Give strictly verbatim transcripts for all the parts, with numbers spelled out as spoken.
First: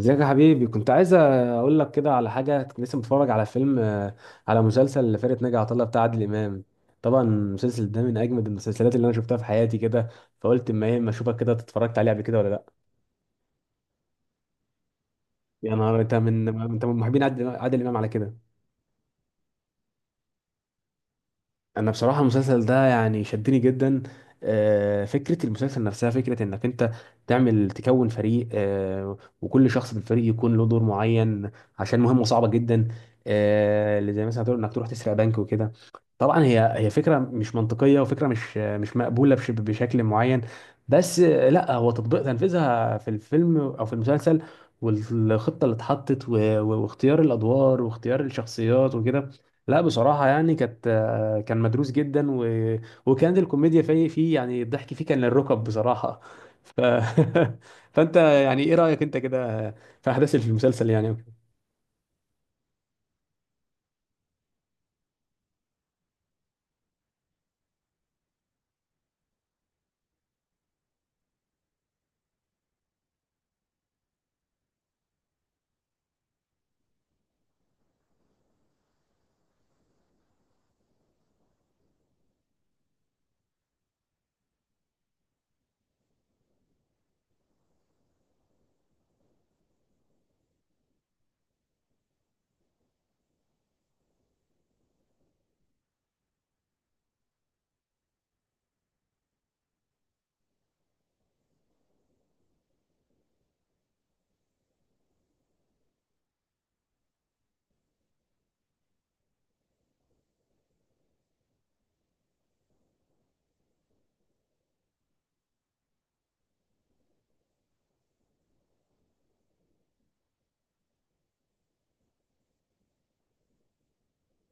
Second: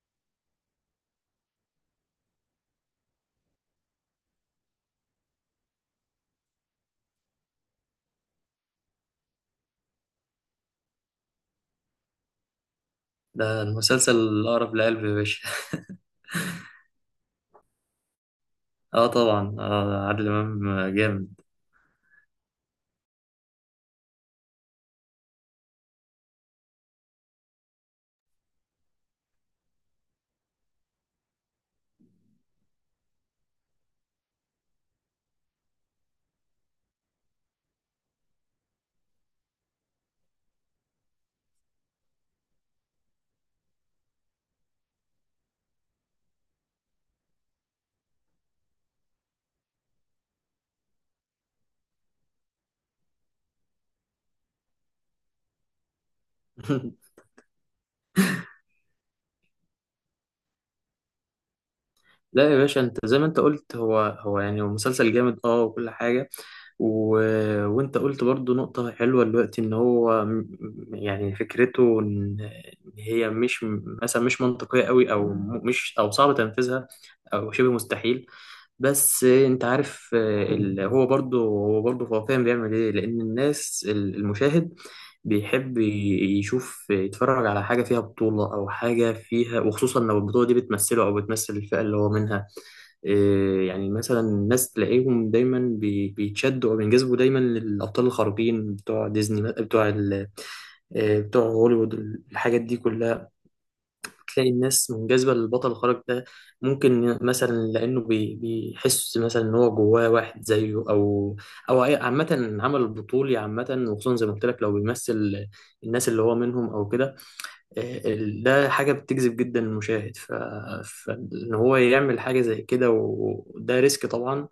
ازيك يا حبيبي، كنت عايز اقول لك كده على حاجه. كنت لسه متفرج على فيلم آه، على مسلسل لفرقه ناجي عطا الله بتاع عادل امام. طبعا المسلسل ده من اجمد المسلسلات اللي انا شفتها في حياتي كده. فقلت اما ايه، اما اشوفك كده اتفرجت عليه قبل كده ولا لا. ده المسلسل الأقرب لقلبي يا باشا. يا نهار انت، من انت من محبين عادل عادل امام على كده. اه طبعا، اه عادل امام جامد. انا بصراحه المسلسل ده يعني شدني جدا. آه، فكره المسلسل نفسها فكره انك انت تعمل تكون فريق، آه، وكل شخص في الفريق يكون له دور معين عشان مهمه صعبه جدا. آه، اللي زي مثلا هتقول انك تروح تسرق بنك وكده. طبعا هي هي فكره مش منطقيه، وفكره مش مش مقبوله بش- بشكل معين. بس لا، هو تطبيق تنفيذها في الفيلم او في المسلسل والخطه اللي اتحطت و- و- واختيار الادوار واختيار الشخصيات وكده، لا بصراحه يعني كانت كان مدروس جدا و... وكانت الكوميديا فيه فيه، يعني الضحك فيه كان للركب بصراحه. ف... فانت يعني ايه رايك انت كده في احداث المسلسل يعني؟ لا يا باشا، انت زي ما انت قلت، هو هو يعني هو مسلسل جامد اه، وكل حاجه. و... وانت قلت برضو نقطه حلوه دلوقتي ان هو م- م- يعني فكرته ان إن هي مش، مثلا مش منطقيه قوي، او م- مش، او صعب تنفيذها، او شبه مستحيل. بس انت عارف، آه، ال... هو برضو هو برضو هو فاهم بيعمل ايه، لان الناس ال- المشاهد بيحب ي- يشوف، يتفرج على حاجة فيها بطولة أو حاجة فيها، وخصوصا لو البطولة دي بتمثله أو بتمثل الفئة اللي هو منها. إيه، يعني مثلا الناس تلاقيهم دايما بي- بيتشدوا أو بينجذبوا دايما للأبطال الخارقين بتوع ديزني، بتوع ال- إيه، بتوع هوليوود، الحاجات دي كلها. تلاقي الناس منجذبة للبطل الخارق ده. ممكن مثلا لأنه بي- بيحس مثلا إن هو جواه واحد زيه، أو أو أي- عامة، العمل البطولي عامة، وخصوصا زي ما قلت لك، لو بيمثل الناس اللي هو منهم أو كده. آه، ال- ده حاجة بتجذب جدا المشاهد. ف... فإن هو يعمل حاجة زي كده، وده ريسك طبعا.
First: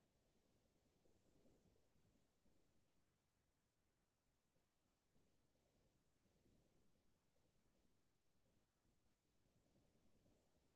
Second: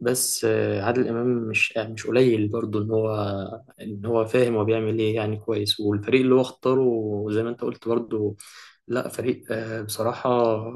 بس آه، عادل امام، مش آه، مش قليل برضه ان هو ان هو فاهم هو بيعمل ايه يعني كويس، والفريق اللي هو اختاره، زي ما انت قلت برضه، لا فريق، آه، بصراحة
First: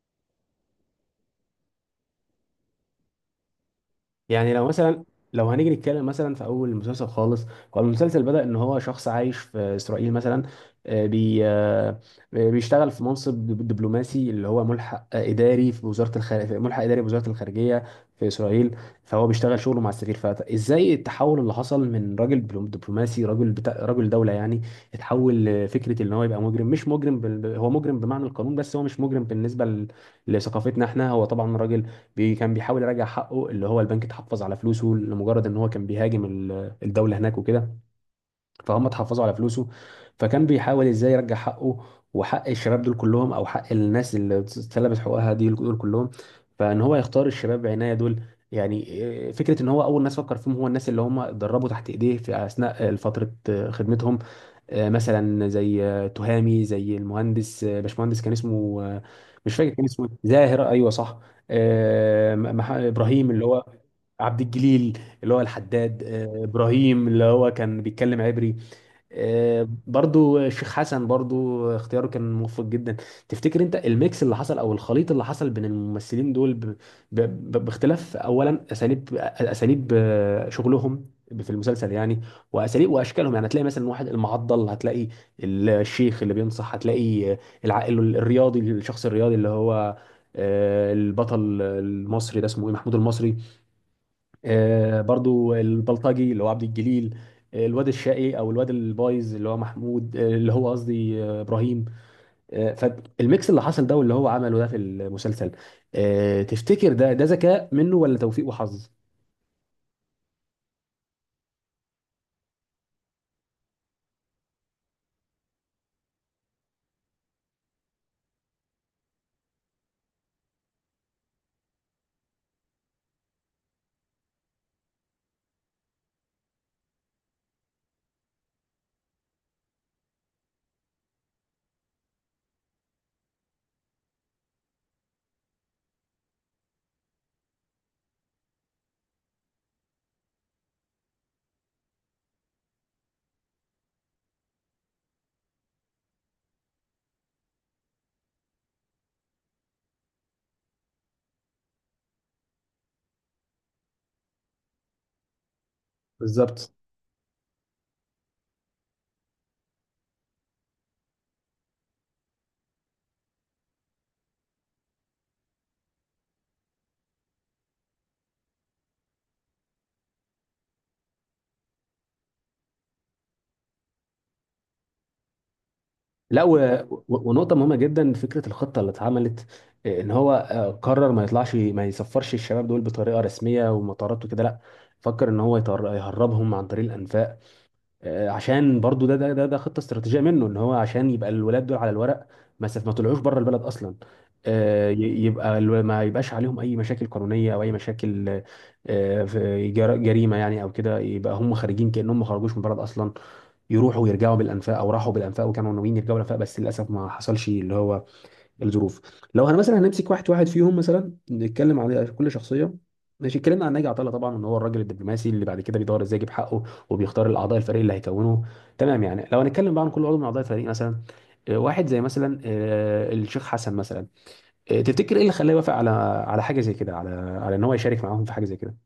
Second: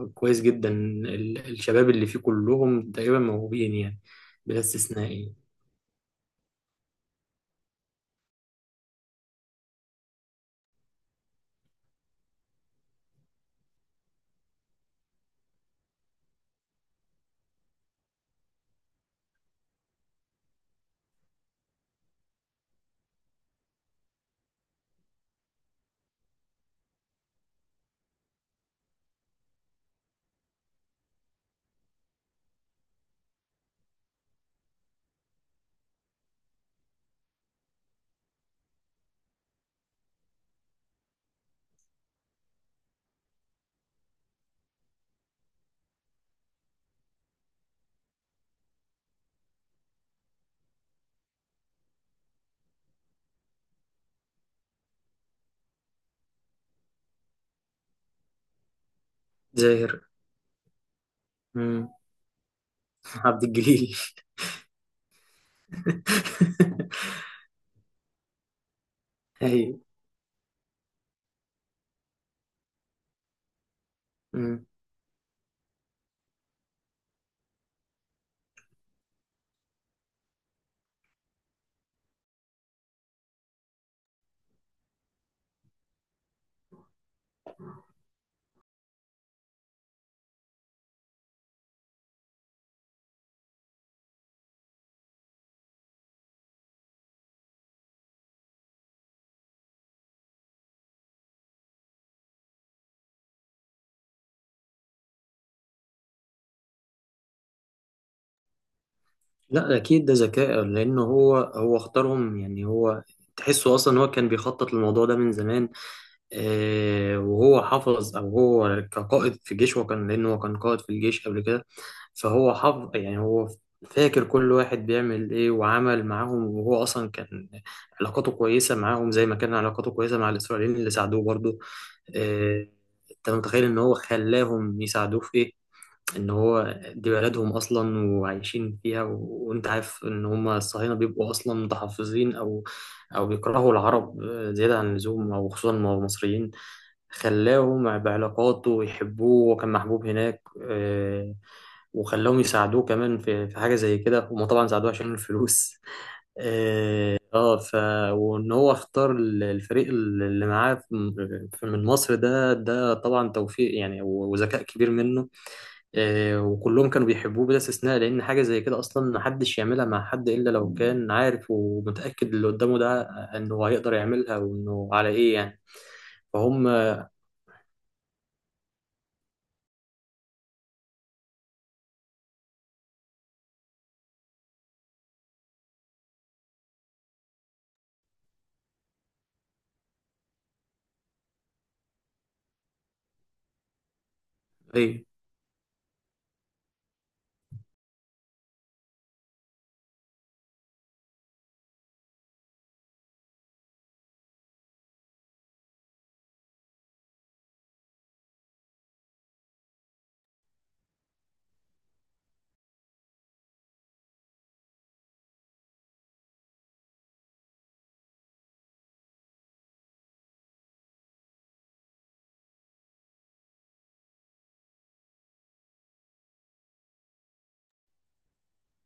كويس جدا. ال- الشباب اللي فيه كلهم تقريبا موهوبين يعني، يعني بلا لو مثلا، استثناء يعني. لو هنيجي نتكلم مثلا في اول المسلسل خالص، هو المسلسل بدأ ان هو شخص عايش في اسرائيل مثلا، آه، بي آه، آه، بيشتغل في منصب دب- دبلوماسي، اللي هو ملحق آه، اداري في وزارة الخارجية، ملحق اداري في وزارة الخارجية في اسرائيل. فهو بيشتغل شغله مع السرير، فازاي التحول اللي حصل من راجل بلو- دبلوماسي، راجل بتا... راجل دولة يعني، اتحول لفكرة ان هو يبقى مجرم. مش مجرم بال... هو مجرم بمعنى القانون، بس هو مش مجرم بالنسبة ل... لثقافتنا احنا. هو طبعا راجل بي كان بيحاول يراجع حقه، اللي هو البنك اتحفظ على فلوسه لمجرد ان هو كان بيهاجم ال- الدولة هناك وكده، فهم اتحفظوا على فلوسه. فكان بيحاول ازاي يرجع حقه وحق الشباب دول كلهم، او حق الناس اللي اتسلبت حقوقها دي دول كلهم. فان هو يختار الشباب بعناية دول، يعني إيه، فكرة ان هو اول ناس فكر فيهم هو الناس اللي هم اتدربوا تحت ايديه في اثناء فترة آه، خدمتهم. آه، مثلا زي آه، تهامي، زي المهندس آه، باشمهندس، كان اسمه آه، مش فاكر كان زاهر. اسمه إيه. زاهر، ايوه صح. مم. آه، م- مح- ابراهيم عبد اللي هو الجليل. عبد الجليل، اللي هو الحداد. آه، ابراهيم اللي هو كان بيتكلم عبري. آه، ايوه. برضو الشيخ حسن برضو اختياره كان موفق جدا. تفتكر انت الميكس اللي حصل مم. او الخليط اللي حصل بين الممثلين دول ب... ب... ب- باختلاف اولا اساليب اساليب آه، شغلهم في المسلسل يعني، واساليب واشكالهم؟ يعني هتلاقي مثلا واحد المعضل، هتلاقي الشيخ اللي بينصح، هتلاقي آه، العائل الرياضي، الشخص الرياضي اللي هو آه، البطل المصري، ده اسمه ايه، محمود المصري. آه، برضو البلطجي اللي هو عبد الجليل. آه، الواد الشقي او الواد البايظ اللي هو محمود آه، اللي هو قصدي آه، ابراهيم. آه، فالميكس اللي حصل ده واللي هو عمله ده في المسلسل، آه، تفتكر ده ده ذكاء منه ولا توفيق وحظ؟ لا اكيد ده ذكاء، لانه هو هو اختارهم يعني. هو تحسه اصلا هو كان بيخطط للموضوع ده من زمان، آه، وهو حافظ، او هو كقائد في جيش، وكان لانه هو كان قائد في الجيش قبل كده، فهو حافظ يعني. هو فاكر كل واحد بيعمل ايه، وعمل معاهم، وهو اصلا كان علاقاته كويسه معاهم، زي ما كان علاقاته كويسه مع الاسرائيليين اللي ساعدوه برضه. آه، انت متخيل ان هو خلاهم يساعدوه في ايه؟ ان هو دي بلدهم اصلا، وعايشين فيها، و... وانت عارف ان هم الصهاينه بيبقوا اصلا متحفظين، او او بيكرهوا العرب آه، زياده عن اللزوم، او خصوصا المصريين. خلاهم بعلاقاته يحبوه، وكان محبوب هناك، آه، وخلاهم يساعدوه كمان في في حاجه زي كده. هم طبعا ساعدوه عشان الفلوس. بالظبط. اه، آه، ف وان هو اختار ال- الفريق اللي معاه، في- في- من مصر، ده ده طبعا توفيق يعني، و- وذكاء كبير منه، آه، وكلهم كانوا بيحبوه بلا استثناء، لأن حاجة زي كده أصلا محدش يعملها مع حد إلا لو كان عارف ومتأكد اللي قدامه ده إنه هيقدر يعملها، وإنه على إيه يعني، لا و... فهم. و- ونقطة مهمة جدا، فكرة الخطة اللي اتعملت، آه، ان هو آه، قرر ما يطلعش ما يسفرش الشباب دول بطريقة رسمية ومطارات وكده، لا، فكر ان هو يطر- يهربهم عن طريق الانفاق. آه، عشان برضو ده ده ده, ده خطه استراتيجيه منه، ان هو عشان يبقى الولاد دول على الورق ما سف- ما طلعوش بره البلد اصلا. آه، ي- إيه، يبقى الو- ما يبقاش عليهم اي مشاكل قانونيه او اي مشاكل آه، في جر- جريمه يعني او كده، يبقى هم خارجين كانهم ما خرجوش من البلد اصلا. يروحوا ويرجعوا بالانفاق، او راحوا بالانفاق وكانوا ناويين يرجعوا بالانفاق، بس للاسف ما حصلش اللي هو الظروف. لو هن مثلا هنمسك واحد واحد فيهم مثلا نتكلم على كل شخصيه، ماشي. اتكلمنا عن ناجي عطا الله، طبعا ان هو الراجل الدبلوماسي اللي بعد كده بيدور ازاي يجيب حقه، وبيختار الاعضاء الفريق اللي هيكونه. تمام، يعني لو هنتكلم بقى عن كل عضو من اعضاء الفريق مثلا، آه، واحد زي مثلا آه، الشيخ حسن مثلا، آه، تفتكر ايه اللي خلاه يوافق على على حاجه زي كده، على على ان هو يشارك معاهم في حاجه زي كده؟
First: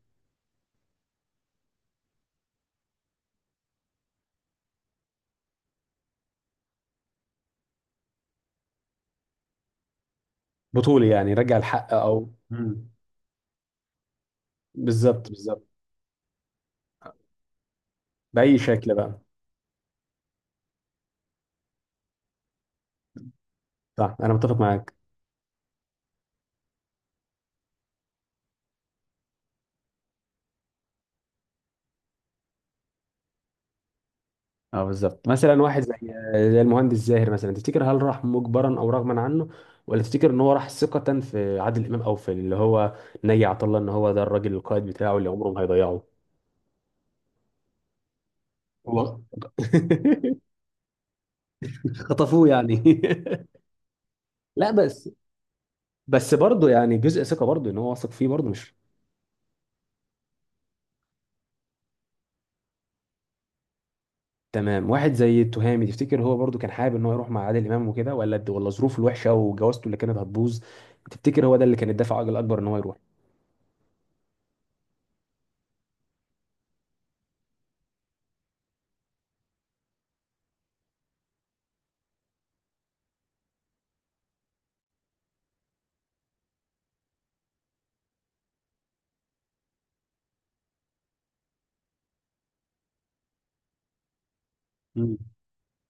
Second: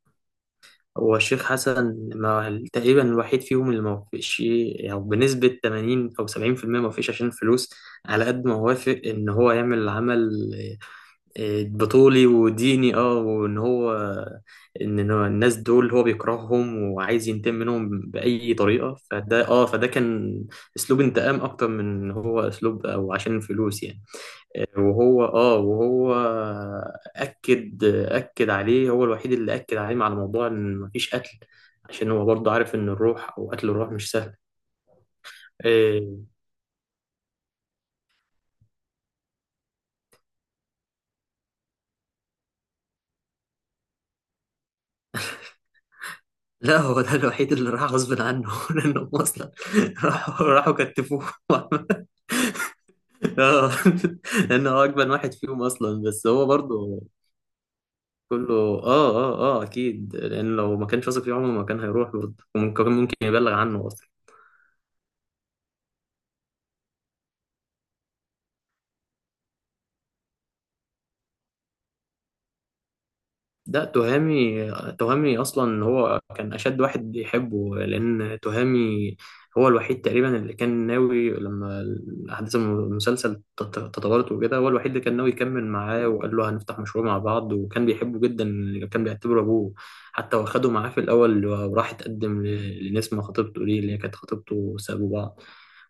هو الشيخ حسن، ما تقريبا الوحيد فيهم اللي ما وافقش، يعني بنسبة ثمانين أو سبعين في المية، ما وافقش عشان الفلوس، على قد ما وافق إن هو يعمل العمل بطوله يعني، يرجع الحق بطولي او مم. وديني. اه، وان هو ان إن هو بالظبط، الناس بالظبط. دول هو بيكرههم وعايز ينتقم منهم باي باي شكل طريقه، بقى. فده اه فده كان اسلوب انتقام اكتر من إن هو اسلوب، او عشان الفلوس يعني، صح، انا متفق آه، معاك. وهو اه وهو اكد اكد عليه، هو الوحيد اللي اكد عليه على موضوع ان مفيش قتل، عشان هو برضه عارف ان الروح، او قتل الروح، مش سهل. اه بالظبط. مثلا واحد زي إيه، زي المهندس زاهر مثلا، تفتكر هل راح مجبرا او رغما عنه، ولا تفتكر ان هو راح ثقة في عادل امام، او في اللي هو نجي عطا الله، ان هو ده الراجل القائد بتاعه اللي عمره ما هيضيعه؟ لا هو ده الوحيد اللي راح غصب عنه. لانه هو. اصلا راحوا راحوا كتفوه. خطفوه يعني. اه. لا لانه هو بس، اجمل واحد فيهم اصلا، بس بس هو برضه يعني برضه جزء ثقة برضه، ان هو واثق فيه برضه كله، مش. اه اه اه اكيد، لان لو ما كانش واثق فيه عمره ما كان هيروح برضه، وممكن ممكن يبلغ عنه. تمام. واحد زي التهامي، تفتكر هو برضه كان حابب ان هو يروح مع عادل امام وكده، ولا ولا ظروفه الوحشة وجوازته اللي كانت هتبوظ، تفتكر هو ده اللي كان الدافع الاكبر ان هو يروح؟ ده تهامي. تهامي اصلا هو كان اشد واحد يحبه، لان تهامي هو الوحيد تقريبا اللي كان ناوي لما احداث المسلسل تط- تطورت وكده، هو الوحيد اللي كان ناوي يكمل معاه، وقال له هنفتح مشروع مع بعض، وكان بيحبه جدا. كان بيعتبره ابوه، حتى واخده معاه في الاول، وراح اتقدم ل- لنسمة خطيبته دي، اللي هي كانت خطيبته، سابوا مم. بعض،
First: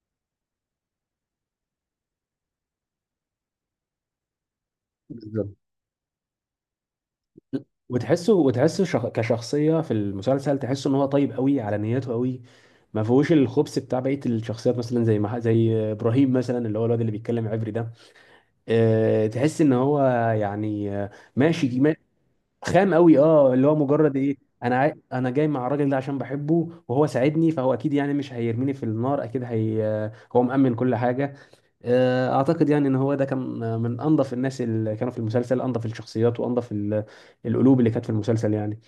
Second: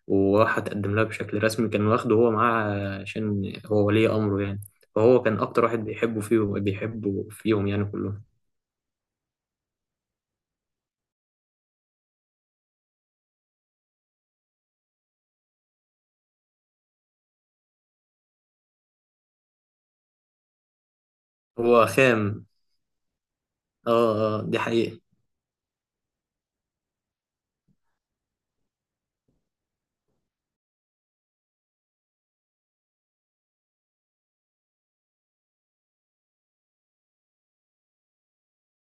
وراح اتقدم لها بشكل رسمي. كان واخده هو معاه عشان هو ولي امره يعني. فهو كان بالظبط. اكتر واحد بيحبه فيهم، بيحبه فيهم يعني كلهم. وتحسه وتحسه شخ... كشخصية في المسلسل، تحسه ان هو طيب قوي، على نيته قوي، ما فيهوش الخبث بتاع بقية الشخصيات، مثلا زي ما زي ابراهيم مثلا، اللي هو الواد اللي بيتكلم عبري ده. أه... تحس ان هو يعني، آه، ماشي هو ما... خام، خام قوي، اه، اللي هو مجرد ايه، اه، اه دي انا عاي... حقيقة. انا جاي مع الراجل ده عشان بحبه وهو ساعدني، فهو اكيد يعني مش هيرميني في النار اكيد. هي... آه، هو مأمن كل حاجة. آه، اعتقد يعني ان هو ده كان من انظف الناس اللي كانوا في المسلسل، انظف الشخصيات وانظف ال- القلوب اللي كانت في المسلسل يعني.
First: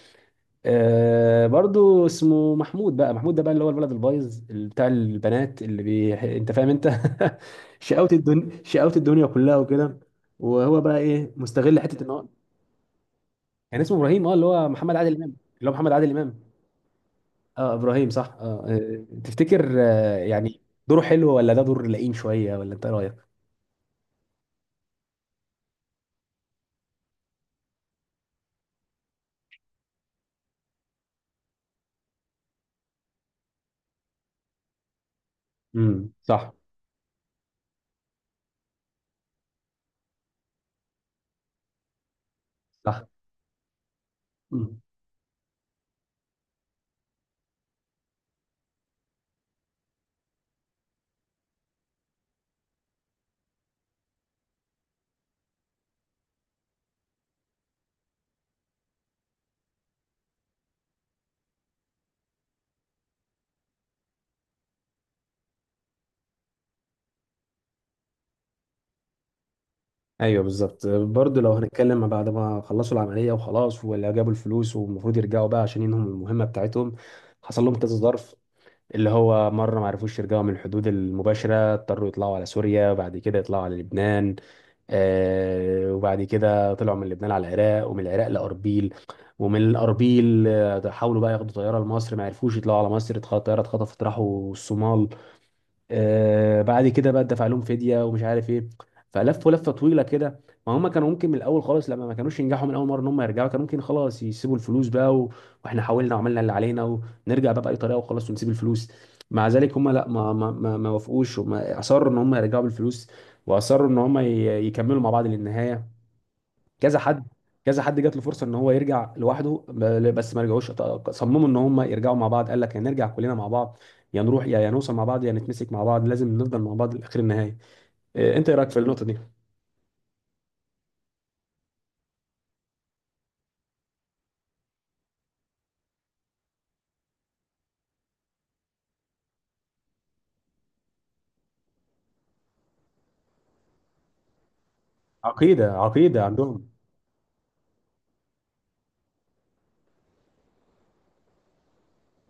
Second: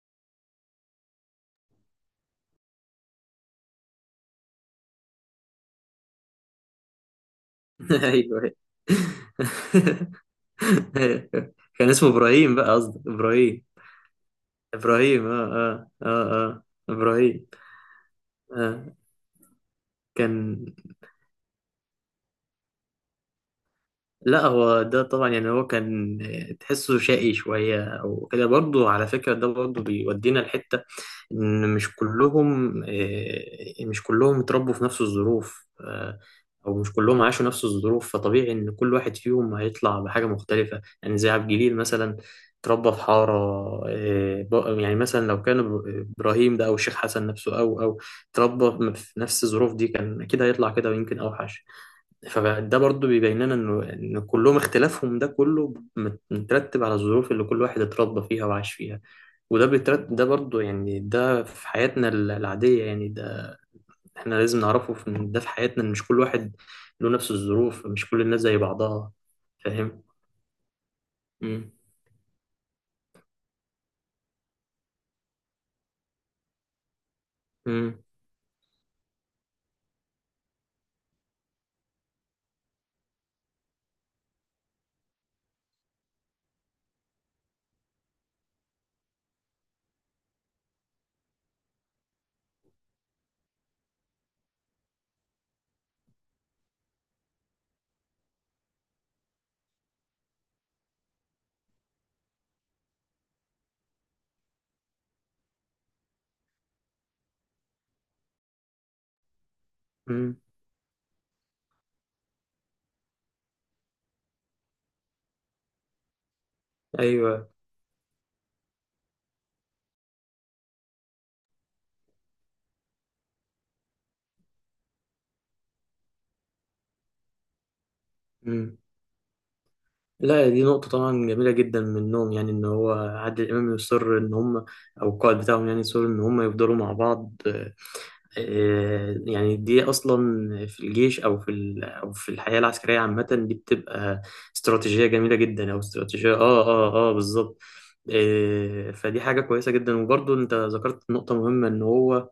آه، برضو اسمه محمود بقى. محمود ده بقى اللي هو الولد البايظ، اللي بتاع البنات، اللي بي... انت فاهم انت. شقاوة ايوه. الدنيا، أيوة. شقاوة الدنيا كلها وكده. وهو بقى ايه، مستغل كان حتة اسمه ان هو ابراهيم بقى، قصدي ابراهيم كان اسمه ابراهيم، اه، اللي هو محمد عادل ابراهيم امام، اه اللي هو اه محمد اه عادل امام. اه، ابراهيم اه ابراهيم صح. اه آه. آه، تفتكر، آه، يعني كان دوره حلو ولا ده دور لئيم شوية، ولا انت إيه رايك؟ لا، هو ده طبعا يعني هو كان. تحسه شقي شوية او كده برضه، على فكرة ده برضه بيودينا لحتة ان مش كلهم، آه، مش كلهم اتربوا في نفس الظروف، امم، آه، صح. او مش كلهم عاشوا نفس الظروف. فطبيعي ان كل واحد فيهم هيطلع بحاجه مختلفه يعني. زي عبد الجليل مثلا، اتربى في حاره، آه، صح، ب- يعني مثلا لو كان إب- ابراهيم ده، او الشيخ حسن نفسه، او او اتربى في نفس الظروف دي، كان اكيد هيطلع كده، ويمكن اوحش. فده برضو بيبين لنا انه ان كلهم اختلافهم ده كله مت- مترتب على الظروف اللي كل واحد اتربى فيها وعاش فيها، وده بيترتب، ده برضو يعني، ده في حياتنا ال- العادية يعني. ده احنا لازم نعرفه، في ان ده في حياتنا إن مش كل واحد له نفس الظروف، مش كل الناس زي بعضها، فاهم؟ ايوه بالظبط. برضه لو امم. هنتكلم بعد ما خلصوا العمليه وخلاص، ولا جابوا الفلوس والمفروض يرجعوا بقى عشان ينهوا المهمه بتاعتهم، حصل لهم كذا امم. ظرف. اللي هو مره ما عرفوش يرجعوا من الحدود المباشره، اضطروا يطلعوا على سوريا، وبعد كده يطلعوا على لبنان، آه وبعد كده طلعوا من لبنان على العراق، ومن العراق لأربيل، ومن الأربيل آه، حاولوا بقى ياخدوا طيارة لمصر، ما عرفوش يطلعوا على مصر، اتخ- الطيارة اتخطفت، راحوا الصومال، آه بعد كده بقى دفع لهم فديه ومش عارف ايه. فلفوا لفه طويله كده. ما هم كانوا ممكن من الاول خالص، لما ما كانوش ينجحوا من اول مره ان هم يرجعوا، كانوا ممكن خلاص يسيبوا الفلوس بقى و... واحنا حاولنا وعملنا اللي علينا، ونرجع بقى باي طريقه وخلاص، ونسيب الفلوس. مع ذلك هم لا، ما ما ما ما وافقوش، هم اصروا ان هم يرجعوا بالفلوس، واصروا ان هم ي- يكملوا مع بعض للنهايه. كذا حد ايوه. كذا حد جات له فرصه ان هو يرجع لوحده ب- بس ما رجعوش. ط- صمموا ان هم يرجعوا مع بعض. قال لك يا نرجع كلنا مع بعض، يا نروح، يا يا نوصل مع بعض، يا نتمسك مع بعض، لازم نفضل مع بعض لاخر النهايه. إيه، انت ايه رايك مم. في النقطه دي؟ لا، دي نقطة طبعا جميلة جدا منهم، يعني إن هو عادل إمام يصر إن هم، أو القائد بتاعهم يعني، يصر إن هم يفضلوا مع بعض، آه، آه، يعني دي أصلا في الجيش، أو في ال- أو في الحياة العسكرية عامة، دي بتبقى استراتيجية جميلة جدا، عقيده، أو عقيده استراتيجية. آه، عندهم. آه، آه، بالظبط. آه، فدي حاجة كويسة جدا، وبرضه أنت ذكرت نقطة مهمة إن هو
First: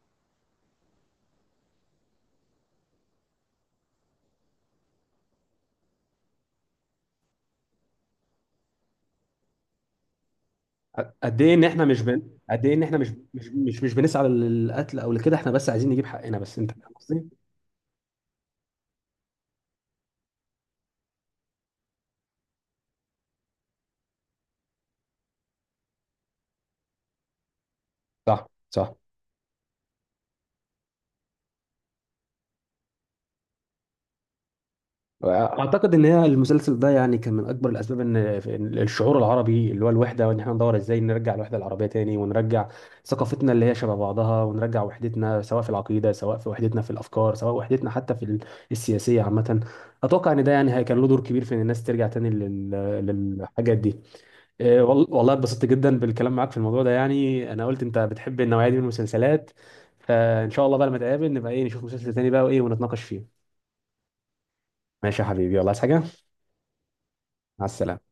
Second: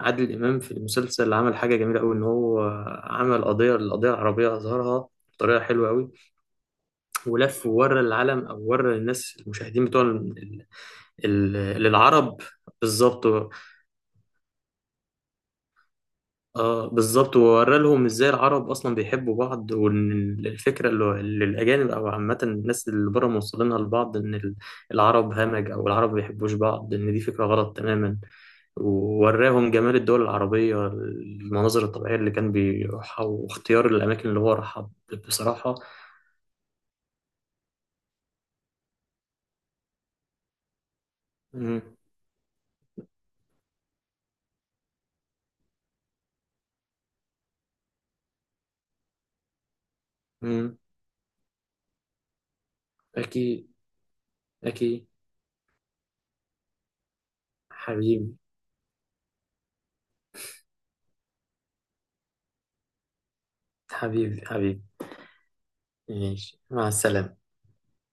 عادل إمام في المسلسل عمل حاجة جميلة أوي، إن هو عمل قضية، القضية العربية، أظهرها بطريقة حلوة أوي، ولف وورى العالم، او ورى الناس، المشاهدين بتوع ال- ال- قد ايه ان احنا ال- مش بن... العرب. قد ايه ان احنا مش بالظبط. مش مش, مش بنسعى للقتل او لكده، احنا بس عايزين نجيب حقنا بس، انت اه، فاهم بالظبط، قصدي. وورى لهم ازاي العرب اصلا بيحبوا بعض، وان ال- الفكره اللي اللي الاجانب او عامه الناس اللي بره موصلينها لبعض، ان ال- العرب همج، او العرب ما بيحبوش بعض، ان دي فكره غلط تماما. صح، صح. ووراهم جمال الدول العربية، المناظر الطبيعية اللي كان بيروحها، واختيار الأماكن اللي هو راحها. بصراحة. اعتقد ان هي المسلسل ده يعني كان من اكبر الاسباب ان في- إن الشعور العربي اللي هو الوحده، وان احنا ندور ازاي نرجع الوحده مم. العربيه تاني، ونرجع ثقافتنا اللي هي شبه بعضها، ونرجع وحدتنا سواء في العقيده، سواء في وحدتنا في الافكار، سواء وحدتنا حتى في ال- السياسيه عامه. اتوقع ان ده يعني مم. هي- كان له دور كبير في ان الناس ترجع تاني لل- أكيد. للحاجات دي. إيه، وال- أكيد والله اتبسطت جدا بالكلام معاك في الموضوع ده، يعني انا قلت انت حبيبي. بتحب النوعيه دي من المسلسلات. فان شاء الله بقى لما نتقابل نبقى ايه، نشوف مسلسل تاني بقى وايه، ونتناقش فيه. حبيبي حبيبي. ماشي يا حبيبي، يلا، عايز حاجه؟ ماشي، مع السلامة. مع السلامه.